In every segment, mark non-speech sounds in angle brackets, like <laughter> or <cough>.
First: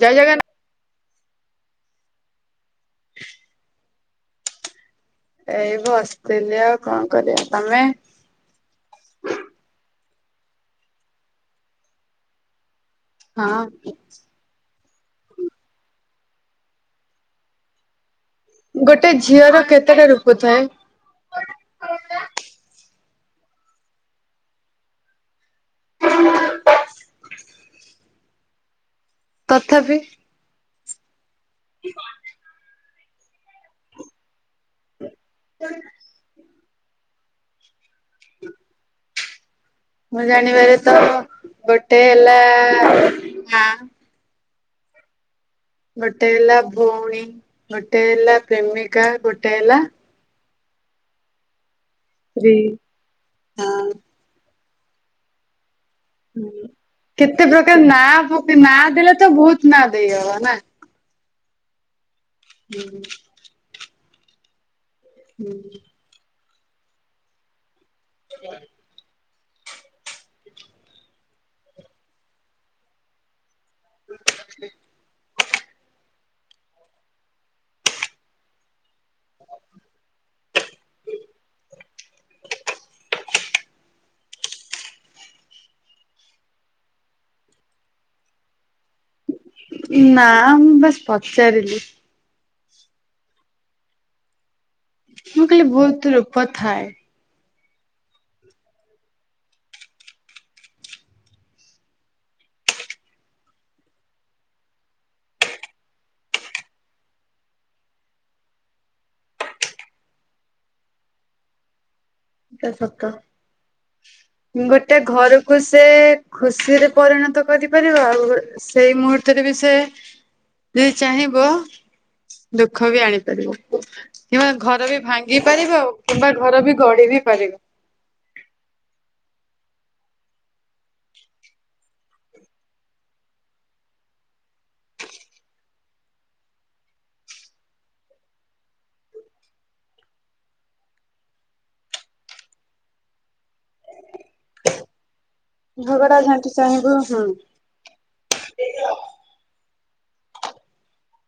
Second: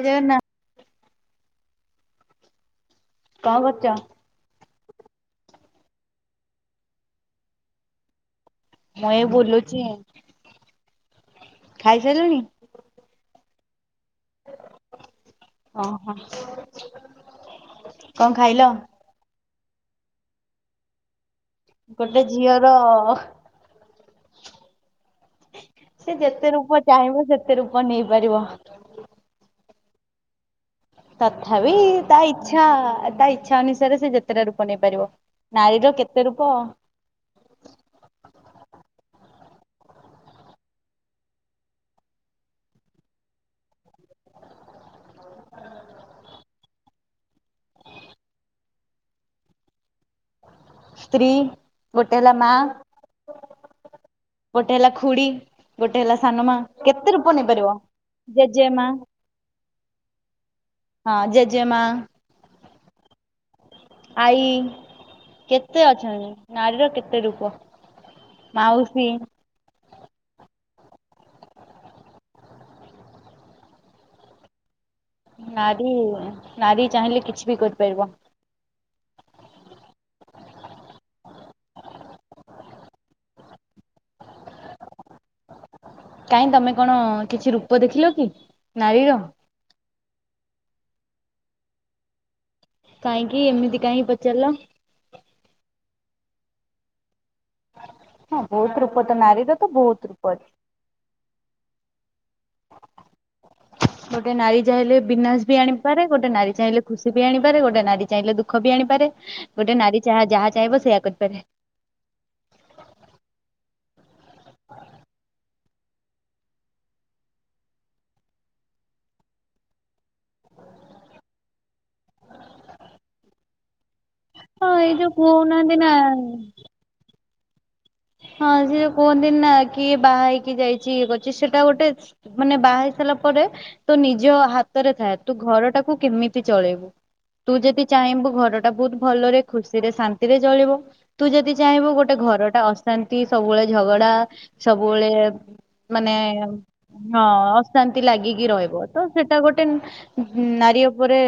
ଜୟ ଏ ନା। ଜଗନ୍ନା <inaudible> କଣ କରୁଚ। ଏଇ ବସିଥିଲି ଆଉ କଣ କରିବା ତମେ। ହୟ ବୁଲୁଛି। ଖାଇ ସାରିଲୁଣି। ହଁ। ଓହୋ କଣ ଖାଇଲ। ଗୋଟେ ଝିଅର କେତେଟା ରୁପଥାଏ। ଗୋଟେ ଝିଅର। ସେ ଯେତେ ରୂପ ଚାହିଁବ ସେତେ ରୂପ ନେଇପାରିବ। ତଥାପି। ତଥାପି ତା ଇଛା ତା ଇଚ୍ଛା ଅନୁସାରେ ସେ ଯେତେ କେତେଟା ରୂପ ନେଇପାରିବ ନାରୀର କେତେ ରୂପ। <inaudible> ମୁଁ ଜାଣିବାରେ ତ ଗୋଟେ ହେଲା ମାଁ। ଗୋଟେ ହେଲା ଭଉଣୀ ଗୋଟେ ହେଲା ପ୍ରେମିକା ଗୋଟେ ହେଲା ସ୍ତ୍ରୀ ଗୋଟେ ହେଲା ମା ସ୍ତ୍ରୀ ହଁ ଗୋଟେ ହେଲା ଖୁଡି ଗୋଟେ ହେଲା ସାନ ମା ହୁଁ। କେତେ ରୂପ ପ୍ରକାର ନେଇପାରିବ ନାଁ ପକେ ଜେଜେ ନାଁ ମା ଦେଲେ ତ ବହୁତ ନା ଦେଇହବ ନା। ହଁ ଜେଜେମା। <inaudible> ଆଈ କେତେ ଅଛନ୍ତି ନାରୀର କେତେ ରୂପ। ମାଉସୀ। <inaudible> ନାରୀ ନାରୀ ଚାହିଁଲେ କିଛି ବି କରିପାରିବ। <inaudible> କାହିଁ ତମେ କଣ କିଛି ରୂପ ଦେଖିଲ କି ନାରୀର। ନା ମୁଁ ବାସ୍ ପଚାରିଲି। କାହିଁକି ଏମିତି କାଇଁ ପଚାରିଲ। ମୁଁ କହିଲି ବହୁତ ରୂପ ଥାଏ। ହଁ ବୋହୁତ ରୂପତ ନାରୀ ତ ତ ବହୁତ ରୂପ ଅଛି। <inaudible> ଗୋଟେ ନାରୀ ଚାହିଁଲେ ବିନାଶ ବି ଆଣିପାରେ ଗୋଟେ ନାରୀ ଚାହିଁଲେ ଖୁସି ବି ଆଣିପାରେ ଗୋଟେ ନାରୀ ଚାହିଁଲେ ଦୁଃଖ ଖ ବି ଆଣିପାରେ ଗୋଟେ ନାରୀ ଯାହା ଚାହିଁବ ସେଇୟା କରିପାରେ। ଏଟା ସତ। ଗୋଟେ ଘରକୁ ସେ ଖୁସିରେ ପରିଣତ କରିପାରିବ ଆଉ ସେଇ ମୁହୂର୍ତ୍ତରେ ବି ସେ ଯଦି ଚାହିଁବ ଦୁଃଖ ବି ଆଣିପାରିବ। କିମ୍ବା ହଁ ଘର ଏଇ ବି ଯୋଉ ଭାଙ୍ଗି କହୁନାହାନ୍ତି ପାରିବ କିମ୍ବା ନା ଘର ବି ଗଢ଼ୀ ବି ପାରିବ। ହଁ ଜିଏ କୁହନ୍ତି ନା କିଏ ବାହା ହେଇକି ଯାଇଚି ଇଏ କରିଚି ସେଟା ଗୋଟେ ମାନେ ବାହାହେଇ ସାରିଲା ପରେ ତୋ ନିଜ ହାତରେ ଥାଏ ତୁ ଘର ଟାକୁ କେମିତି ଚଳେଇବୁ। ତୁ ଯଦି ଚାହିଁବୁ ଘର ଟା ବୋହୁତ ଭଲରେ ଖୁସିରେ ଶାନ୍ତିରେ ଚଳିବ। ତୁ ଯେଦି ଚାହିଁବୁ ଗୋଟେ ଘରଟା ଅସ ଶାନ୍ତି ସବୁବେଳେ ଝଗଡା ସବୁବେଳେ ମାନେ ଝଗଡା ଝାଣ୍ଟି ଚାହିଁବୁ ଅ ହୁଁ ଶାନ୍ତି ଲାଗିକି ରହିବ ତ ସେଟା ଗୋଟେ ନାରୀ ଉପରେ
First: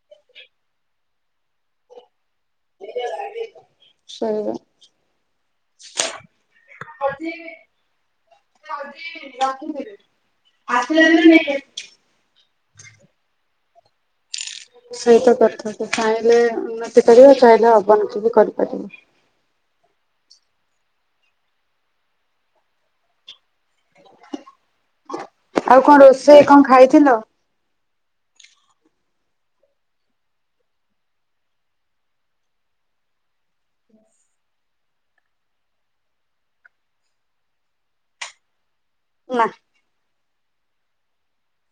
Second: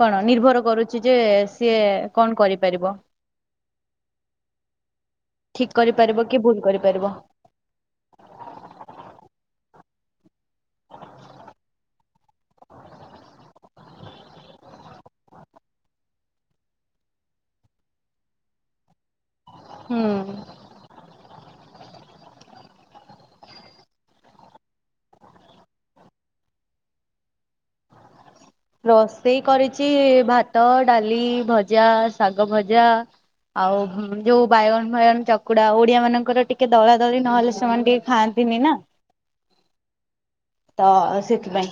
କଣ ନିର୍ଭର କରୁଚି ଯେ ସିଏ କଣ କରିପାରିବ। ସେଇଆ। ଠିକ୍ କରିପାରିବ କି ଭୁଲ କରିପାରିବ। ଆସିଲା ଦିନ ନେଇକି ଆସିବି। ସେଇତ କଥା ସେ ଚାହିଁଲେ ଉନ୍ନତି କରିବ ଚାହିଁଲେ ଅବନତି ବି କରିପାରିବ। ହୁଁ। ଆଉ କଣ ରୋଷେଇ କଣ ଖାଇଥିଲ। ରୋଷେଇ କରିଚି ଭାତ ଡାଲି ଭଜା ଶାଗ ଭଜା। ଆଉ ଯୋଉ ବାଇଗଣ ଫାଇଗଣ ଚକୁଡା ଓଡିଆ ମାନଙ୍କର ଟିକେ ଦଳା ଦଳି ନହେଲେ ସେମାନେ ଟିକେ ଖାଆନ୍ତିନି ନା। ନା। ତ ସେଥିପାଇଁ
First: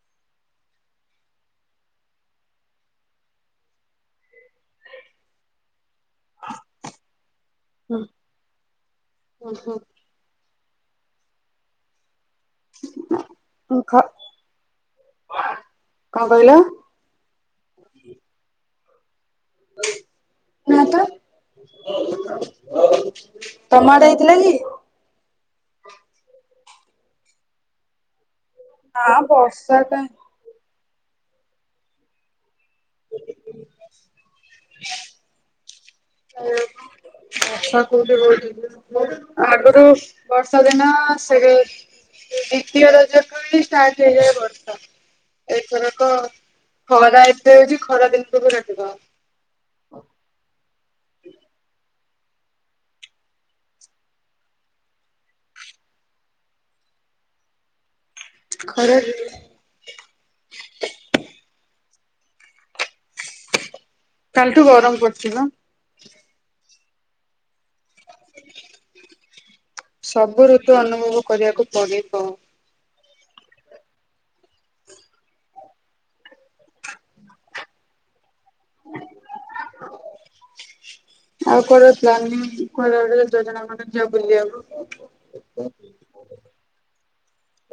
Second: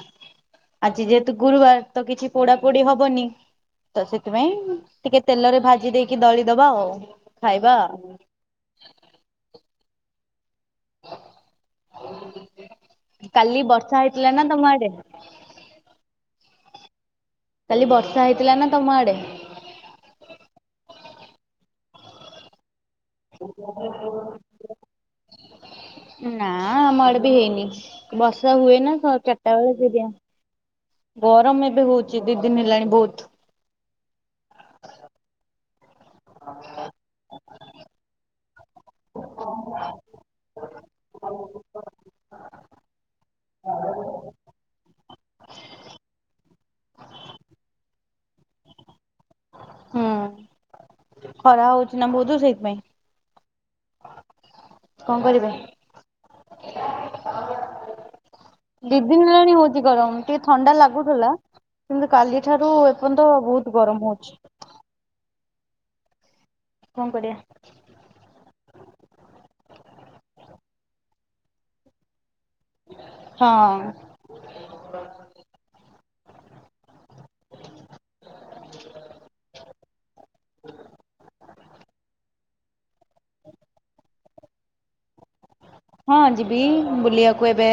ଆଜି ଯେହେତୁ ଗୁରୁବାର ତ କିଛି ପୋଡା ପୋଡି ହବନି। ତ ସେଥିପାଇଁ ଟିକେ ତେଲରେ ଭାଜି ଦେଇକି ଦଳି ଦବା ଆଉ ଖାଇବା। ଉଁ ହୁଁ। କାଲି ହୁଁ ବର୍ଷା ହେଇଥିଲା ନା ତମ ଆଡେ। କଣ କହିଲ। କାଲି ବର୍ଷା ହେଇଥିଲା ନା ତମ ଆଡେ। ନା ତ। ତମ ଆଡେ ହେଇଥିଲା କି? ନା ଆମଆଡେ ବି ହେଇନି ବର୍ଷା ହୁଏ ନା ସ ଚାରଟା ବେଳେ ବର୍ଷା ସିଜା କାଇଁ ଗରମ ଏବେ ହଉଛି ଦି ଦିନି ହେଲାଣି ବହୁତ୍। <inaudible> ହାଲୋ ବର୍ଷା କୋଉଠି ହୋଉଚି। ଆଗରୁ ବର୍ଷା ଦିନ ସେଇଠି ଦ୍ଵିତୀୟ ରଜଠୁ ହିଁ ଷ୍ଟାର୍ଟ ହେଇଯାଏ ବର୍ଷା ଏଥରକ ଖରା ଏତେ ହୋଉଚି ଖରା ଦିନକୁ ବି କାଟିଦବ। ହୁଁ ଖରା ହୋଉଚି ନା ବୋହୁତ ସେଇଥିପାଇଁ। କଣ କରିବା ଖରା ଦି ଦିନି ହେଲାଣି ହୋଉଚି। କି ଗରମ ଟିକେ ଥଣ୍ଡା ଲାଗୁଥିଲା କିନ୍ତୁ କାଲି ଠାରୁ ଏପର୍ଯ୍ୟନ୍ତ ବୋହୁତ ଗରମ ହୋଉଚି। କାଲିଠୁ ଗରମ କରୁଚି ପା। କଣ କରିଵା। ସବୁ ଋତୁ ଅନୁଭବ କରିବାକୁ ପଡିବ। ହଁ। <inaudible> ଆଉ କୁଆଡେ ପ୍ଳାନିଙ୍ଗ। କୁଆଡେ ଗୋଟେ ଯୋଜନା କରୁନ ଯିବା ବୁଲିବାକୁ। ହଁ ଯିବି ବୁଲିବାକୁ ଏବେ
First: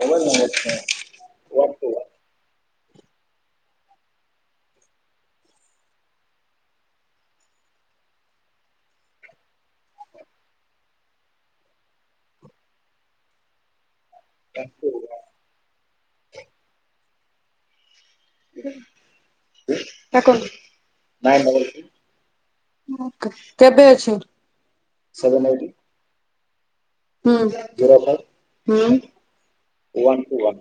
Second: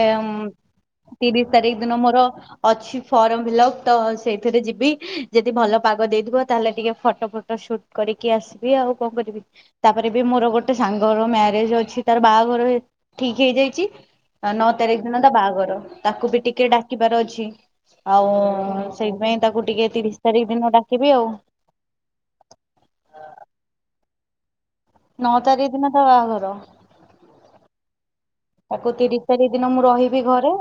ତିରିଶ ତାରିଖ ଦିନ ମୋର ଅଛି ଫର୍ମ ଫିଲପ ତ ସେଇଥିରେ ଯିବି ଯଦି ଭଲ ପାଗ ଦେଇଥିବ ତାହେଲେ ଟିକେ ଫଟୋ ଫଟୋ ସୁଟ କରିକି ଆସିବି ଆଉ କଣ କରିବି। ତାପରେ ବି ମୋର ଗୋଟେ ସାଙ୍ଗର ମ୍ୟାରେଜ ଅଛି ତାର ବାହାଘର ଠିକ୍ ହେଇଯାଇଛି ନଅ ତାରିଖ ଦିନ ତା ବାହାଘର ତାକୁ ବି ଟିକେ ଡାକିବାର ଅଛି। ଆଉ ସେଇଥିପାଇଁ ତାକୁ ଟିକେ ତା ତିରିଶ କଣ? ତାରିଖ ଦିନ ଡାକିବି ଆଉ। କେବେ ଅଛି। ନଅ ସେଭେନ ଏଇଟ୍ ତାରିଖ ଦିନ ତା ବାହାଘର। ହୁଁ। <unintelligible> ତାକୁ ହୁଁ ତିରିଶ ତାରିଖ ଦିନ ମୁଁ ୱାନ୍ ରହିବି ଟୁ ଘରେ। ୱାନ୍।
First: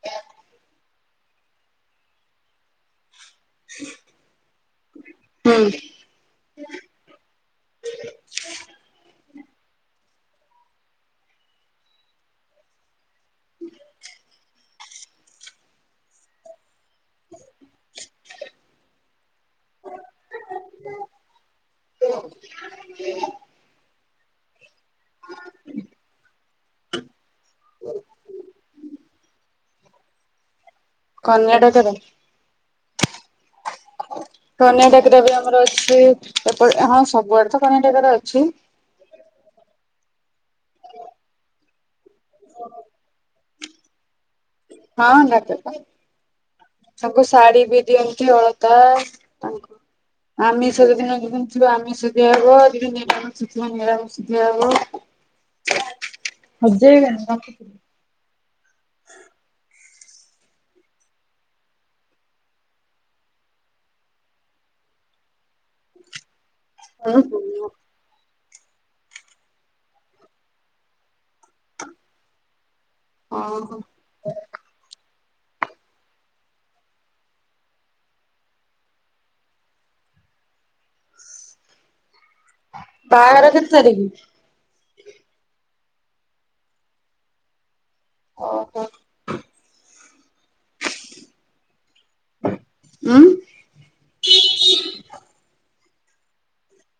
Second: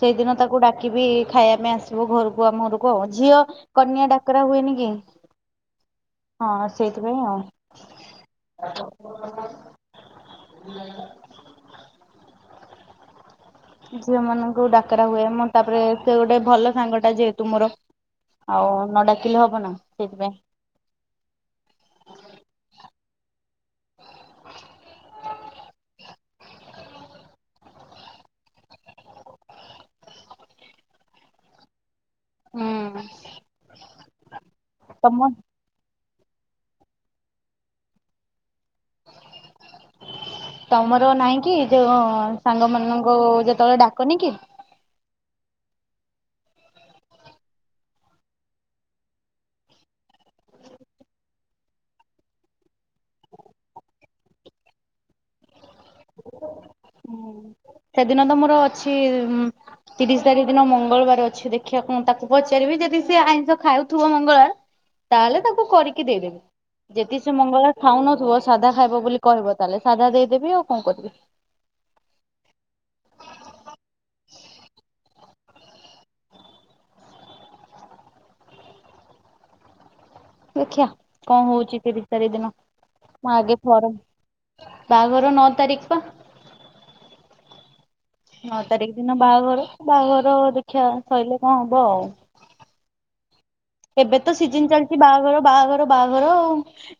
ସେଇଦିନ ତାକୁ ଡାକିବି ଖାଇବା ପାଇଁ ଆସିବ ଘରକୁ ଆମ ଘରକୁ। କୁହ ଝିଅ କନ୍ୟା ଡାକରା ହୁଏନି କି। ହୁଁ। ହଁ ସେଇଥିପାଇଁ ଆଉ। <inaudible> <inaudible> ଝିଅ ମାନଙ୍କୁ ଡାକରା ହୁଏ ମୁଁ ତାପରେ ସେ ଗୋଟେ ଭଲ ସାଙ୍ଗ ଟା ଯେହେତୁ। ତୁମର ଆଉ ନ ଡାକିଲେ ହବ ନା ସେଇଥିପାଇଁ। <inaudible> <inaudible> କନ୍ୟା ଡାକରା। ହୁଁ। କନ୍ୟାଡାକ ତମ ବି ଆମର ଅଛି ସେପଟ ହଁ ସବୁଆଡେ ତ କନ୍ୟାଡାକରା ଅଛି। ତମର ନହିଁ କି ଯୋଉ ସାଙ୍ଗ ମାନଙ୍କୁ ଯେତେବେଳେ ଡାକନି କି। ହଁ ଡାକନ୍ତି। ତାଙ୍କୁ ଶାଢୀ ବି ଦିଅନ୍ତି ଅଳତା ତାଙ୍କୁ। ଆମିଷ ଯଦି ନଦିନ ଥିବ ଆମିଷ ଦିଆ ହବ ଯଦି ନିରାମିଷ ଯୋଉଦିନ ନିରାମିଷ। ଦିଆହବ। <inaudible> ହଜେଇବେନି ରଖି ସେଦିନ ତ ମୋର ଅଛି। ତିରିଶ ତାରିଖ ଦିନ ମଙ୍ଗଳବାର ଅଛି ଦେଖିବାକୁ ମୁଁ ତାକୁ ପଚାରିବି ଯଦି ସିଏ ଆଇଁଷ ଖାଉଥିବ ମଙ୍ଗଳବାର ତାହେଲେ ତାକୁ କରିକି ଦେଇଦେବି। ଯଦି ସେ ମଙ୍ଗଳବାର ଖାଉନଥିବ ସାଧା ଖାଇବ ବୋଲି କହିବ ତାହେଲେ ସାଧା ଦେଇଦେବି ଆଉ କଣ କରିବି। ଓହୋ। ଦେଖିିବା କଣ ହଉଛି ତିରିଶ ତାରିଖ ଦିନ ମୁଁ ବାହାଘର ଆଗେ କେତେ ଫୋନ୍ ତାରିଖ ବାହାଘର ନଅ ତାରିଖ ପା ନଅ ଓହୋ ତାରିଖ ଦିନ ବାହାଘର ବାହାଘର ଦେଖିବା ସରିଲେ କଣ ହବ ଆଉ। ହୁଁ। ଏବେ ତ ସିଜନ ଚାଲିଛି ବାହାଘର ବାହାଘର ବାହାଘର ଆଉ।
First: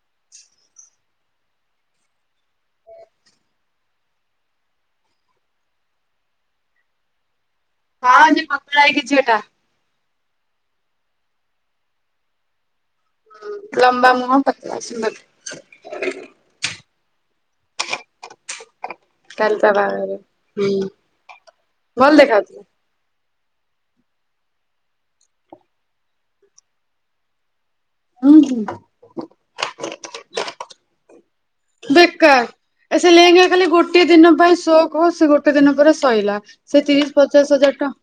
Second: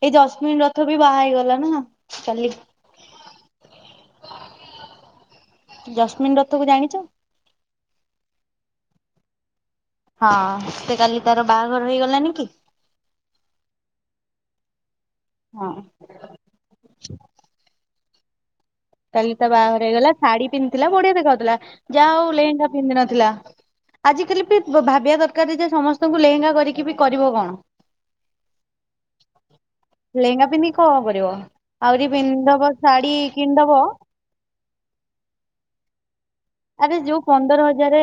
ଏଇ ଜସ୍ମିନ୍ ରଥ ବି ବାହା ହେଇଗଲା ନା କାଲି। ଜସ୍ମିନ୍ ରଥ କୁ ଜାଣିଚ। ହଁ ଯେଉ ପତଳା ହେଇକି ଝିଅଟା। ହଁ ସେ କାଲି ତାର ବାହାଘର ହେଇଗଲାନି କି। ହୁଁ ଲମ୍ବା ମୁହଁ ପତଳା ସୁନ୍ଦର। ହଁ। କାଲି ତା ବାହାଘର ହେଇଗଲା ଶାଢୀ ପିନ୍ଧିଥିଲା ବଢିଆ ଦେଖାଉଥିଲା ଭଲ ଯାହା ଆଉ ଦେଖାଯାଉଥିଲା। ଲେହେଙ୍ଗା ପିନ୍ଧିିନଥିଲା। ଆଜିକାଲି ବି ଭାବିବା ଦରକାର ଯେ ସମସ୍ତଙ୍କୁ ଲେହେଙ୍ଗା କରିକି ବି କରିବ କଣ। ହୁଁ ହୁଁ। ଲେହେଙ୍ଗା ପିନ୍ଧିକି କଣ କରିବ ଆହୁରି ପିନ୍ଧ ଦବ ଶାଢୀ କିଣିଦବ। ଗୋଟେ ଦିନ ପାଇଁ ଶୋ କ ସେ ଗୋଟେ ଦିନ ପରେ ସଇଲା। ସେ ଆରେ ତିରିଶ ଯୋଉ ପଚାଶ ପନ୍ଦର ହଜାର ଟଙ୍କା ହଜାରେ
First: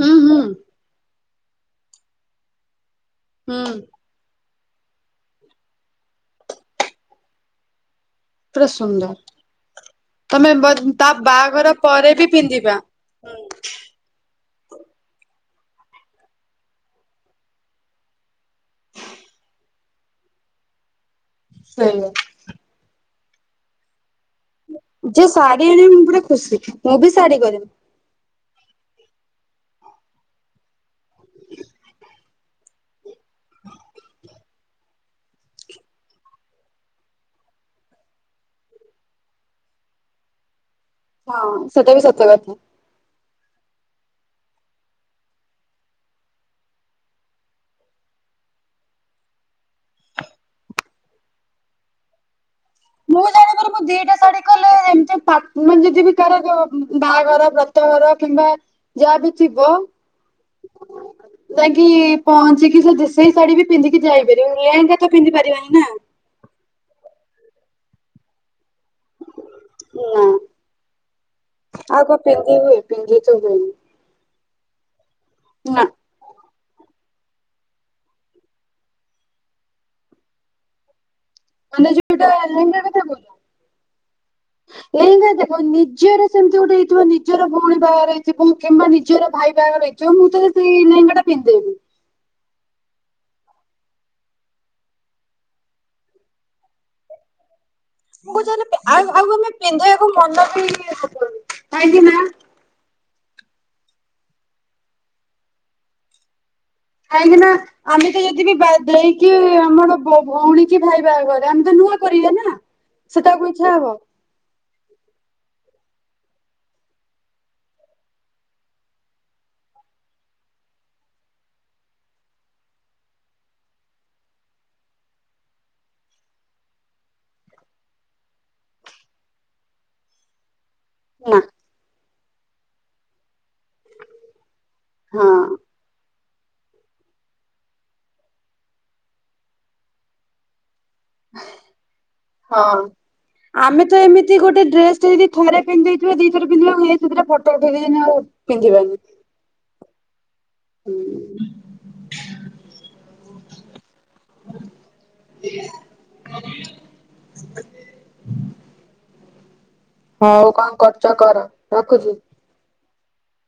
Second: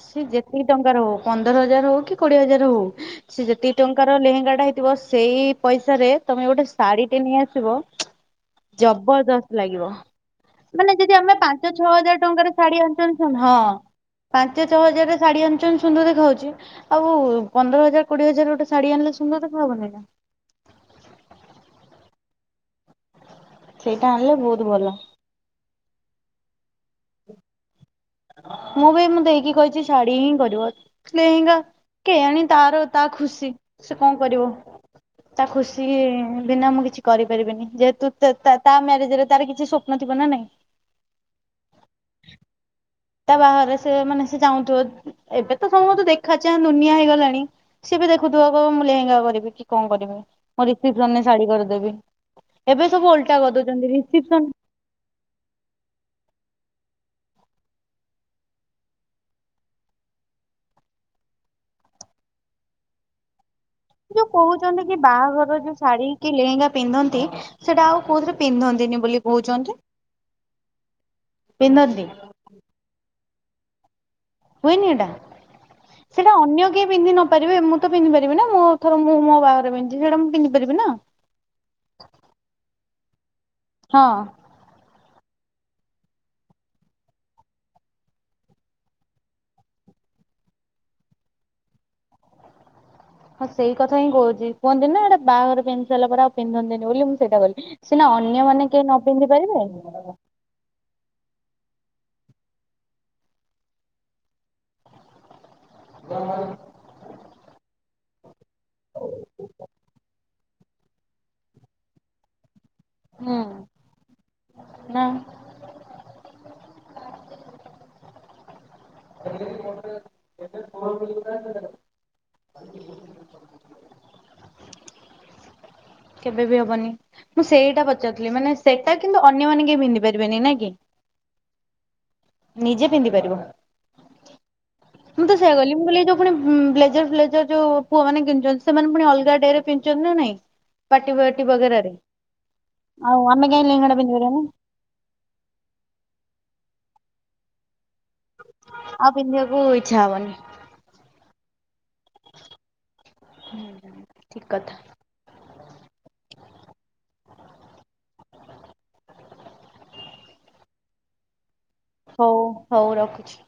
ହୁଁ ସେ ହୁଁ। ଯେତିକି ଟଙ୍କାର ହଉ ପନ୍ଦର ହଜାର ହଉ କି କୋଡିଏ ହଜାର ହଉ ସେ ହୁଁ ଯେତିକି ଟଙ୍କା ପ୍ରକାର ଲେହେଙ୍ଗା ଟା ହେଇଥିବ ସେଇ ପଇସାରେ ତମେ ଗୋଟେ ଶାଢୀ ଟେ ନେଇ ଆସିବ ପୁରା ସୁନ୍ଦର। ଜବଦସ୍ତ ଲାଗିବ ତମେ ବ ମାନେ ତା ଯଦି ଆମେ ବାହାଘର ପାଞ୍ଚ ଛଅ ପରେ ହଜାର ବି ଟଙ୍କାରେ ପିନ୍ଧିବା। ଶାଢୀ ହଁ ପାଞ୍ଚ ଛ ହଜାରରେ ସାଢ଼ୀ ଆଣୁଚନ୍ତି ସୁନ୍ଦର ଦେଖା ଯାଉଚି। ଆଉ ପନ୍ଦର ହଜାର କୋଡିଏ ହଜାର ଗୋଟେ ଶାଢୀ ଆଣିଲେ ସୁନ୍ଦର ଦେଖା ହବନି ନା। ସେଇଆ। ସେଇଟା ହେଲେ ବହୁତୁ ଭଲ। ଯିଏ ଶାଢୀ ଆଣିବ ମୁଁ ପୁରା ଖୁସି ମୁଁ ବି ଶାଢୀ କରିବି। ମୁଁ ବି ମୋ ଦେଇକି କହିଚି ଶାଡ଼ି ହିଁ କରିବ ଲେହେଙ୍ଗା କେଇଆଣୀ ତାର ତା ଖୁସି ସେ କଣ କରିବ। ତା ଖୁସି ବିନା ମୁଁ କିଛି କରିପାରିବିନି ଯେହେତୁ ତା ତା ତା ମ୍ୟାରେଜରେ ତାର କିଛି ସ୍ୱ ସ୍ୱପ୍ନ ଥିବ ନା ନାଇଁ। ହଁ ସେଟା ବି ସତ କଥା। ତା ବାହାଘରରେ ସେ ମାନେ ସେ ଚାହୁଁଥିବ ଏବେତ ସମତେ ଦେଖା ଚାଁ ଦୁନିଆ ହେଇଗଲାଣି। ସିଏବି ଦେଖୁଥିବ ମୁଁ ଲେହେଙ୍ଗା କରିବି କି କଣ କରିବି ମୋ ରିସେପସନରେ ଶାଢୀ କରିଦେବି। ଏବେ ସବୁ ଓଲଟା କରିଦଉଚନ୍ତି ରିସିପସନ ହେଲେ ଏମ୍ତି ପା ମାନେ ଜି ଜିଏବି ତାର ଯୋ ବାଆଘର ବ୍ରତଘର କିମ୍ବା ଯାହା ବି ଥିବ ଯାଇକି ପହଞ୍ଚିକି ସେ ଯେ ସେଇ ଶାଡି ବି ପିନ୍ଧିକି ଯାଇ ଯୋଉ ପାରିବ କହୁଛନ୍ତି କି ଲେହେଙ୍ଗା ତ ପିନ୍ଧି ବାହାଘର ଯୋଉ ପାରିବାନି ନା। ଶାଢୀ କି ଲେହେଙ୍ଗା ପିନ୍ଧନ୍ତି ସେଟା ଆଉ କୋଉଥିରେ ପିନ୍ଧନ୍ତିନି ବୋଲି କହୁଚନ୍ତି। ନା ପିନ୍ଧନ୍ତି। ଆଉ କଣ ପିନ୍ଧି ହୁଏ ପିନ୍ଧି ତ ହୁଏନି। ହୁଏନି ଏଟା ନା ସେଟା ଅନ୍ୟ କିଏ ପିନ୍ଧି ନ ପାରିବେ ମୁଁତ ପିନ୍ଧି ପାରିବିନା ମୁଁ ଥର ମୁଁ ମୋ ବାହାଘରେ ପିନ୍ଧିଥିବି ମୁଁ ପିନ୍ଧିପାରିବି ନା। ମାନେ ଯିପିଟା ଲେହେଙ୍ଗା କଥା କହୁନୁ। ହଁ। ସେଇଟା ଦେଖ ନିଜର ସେମିତି ଗୋଟେ ହେଇଥିବ ନିଜର ଭଉଣୀ ବାହାଘରେ ହେଇଥିବ କିମ୍ବା ନିଜର ଭାଇ ବାହାଘର ହେଇଚି ଯୋଉ ମୁଁ ତ ସେଟି ଲେହେଙ୍ଗା ଟା ପିନ୍ଧିଦେବି। ହଁ ସେଇ କଥା ହିଁ କହୁଛି କୁହନ୍ତି ନା ଏଇଟା ବାହାଘରରେ ପିନ୍ଧିସାରିଲା ପରେ ଆଉ ପିନ୍ଧନ୍ତିନି ବୋଲି ମୁଁ ସେଟା କହିଲି। ସିନା <unintelligible> ଅନ୍ୟମାନେ କେହି ନ ପିନ୍ଧି ପାରିବେ ହୁଁ ପିନ୍ଧେଇବାକୁ ମନବି ହେବନି କାହିଁକି ନା ବ। କାଇଁକି ନା ଆମେ ବି ଯଦି ବି ବା ଦେଇକି ଆମର ଭଉଣୀ କି ଭାଇ ବାହାଘରେ ଆମେ ତ ନୂଆ କରିବା ନା। ସେଟାକୁ ଇଚ୍ଛା ହବ। ନାଁ। <unintelligible> କେବେବି ହବନି। ମୁଁ ସେଇଟା ପଚାରୁଥିଲି ମାନେ ସେଟା କିନ୍ତୁ ଅନ୍ୟମାନେ କେହି ପିନ୍ଧି ପାରିବେନି ନା କି? <unintelligible> ନିଜେ ପିନ୍ଧି ପାରିବ। ହଁ ପୁଣି ବ୍ଲେଜର ଫ୍ଲେଜର ଯୋଉ ପୁଅ ମାନ କିଣୁଛନ୍ତି ସେମାନେ ପୁଣି ଅଲଗା ଡେ ରେ ପିନ୍ଧୁଚନ୍ତି ନା ନାଇଁ? ପାଟି ବାଆ ଟି ବଗେରାରେ। ହଁ ଆଉ ଆମେ କାହିଁ ଲେହେଙ୍ଗା ଟା ଆମେତ ପିନ୍ଧି ଏମିତି ପାରିବାନି ଗୋଟେ ଡ୍ରେସ୍ ଜଇଦି ଥରେ ପିନ୍ଧିଦେଇଥିବେ ଦିଥର ପନ୍ଧିଲା ବେଳକୁ ହେଇ ତୁ ଦିଟା ଫଟୋ ଉଠେଇ ଦିଏନି ଆଉ ପିନ୍ଧିବାନି। ଆଉ ପିନ୍ଧିବାକୁ ଇଚ୍ଛା ହବନି। ହୁଁ ହୁଁ ହୁଁ ଠିକ୍ କଥା। <inaudible> ହଉ କଣ କରୁଚ କର ରଖୁଚି? ହଉ ହଉ ରଖୁଛି।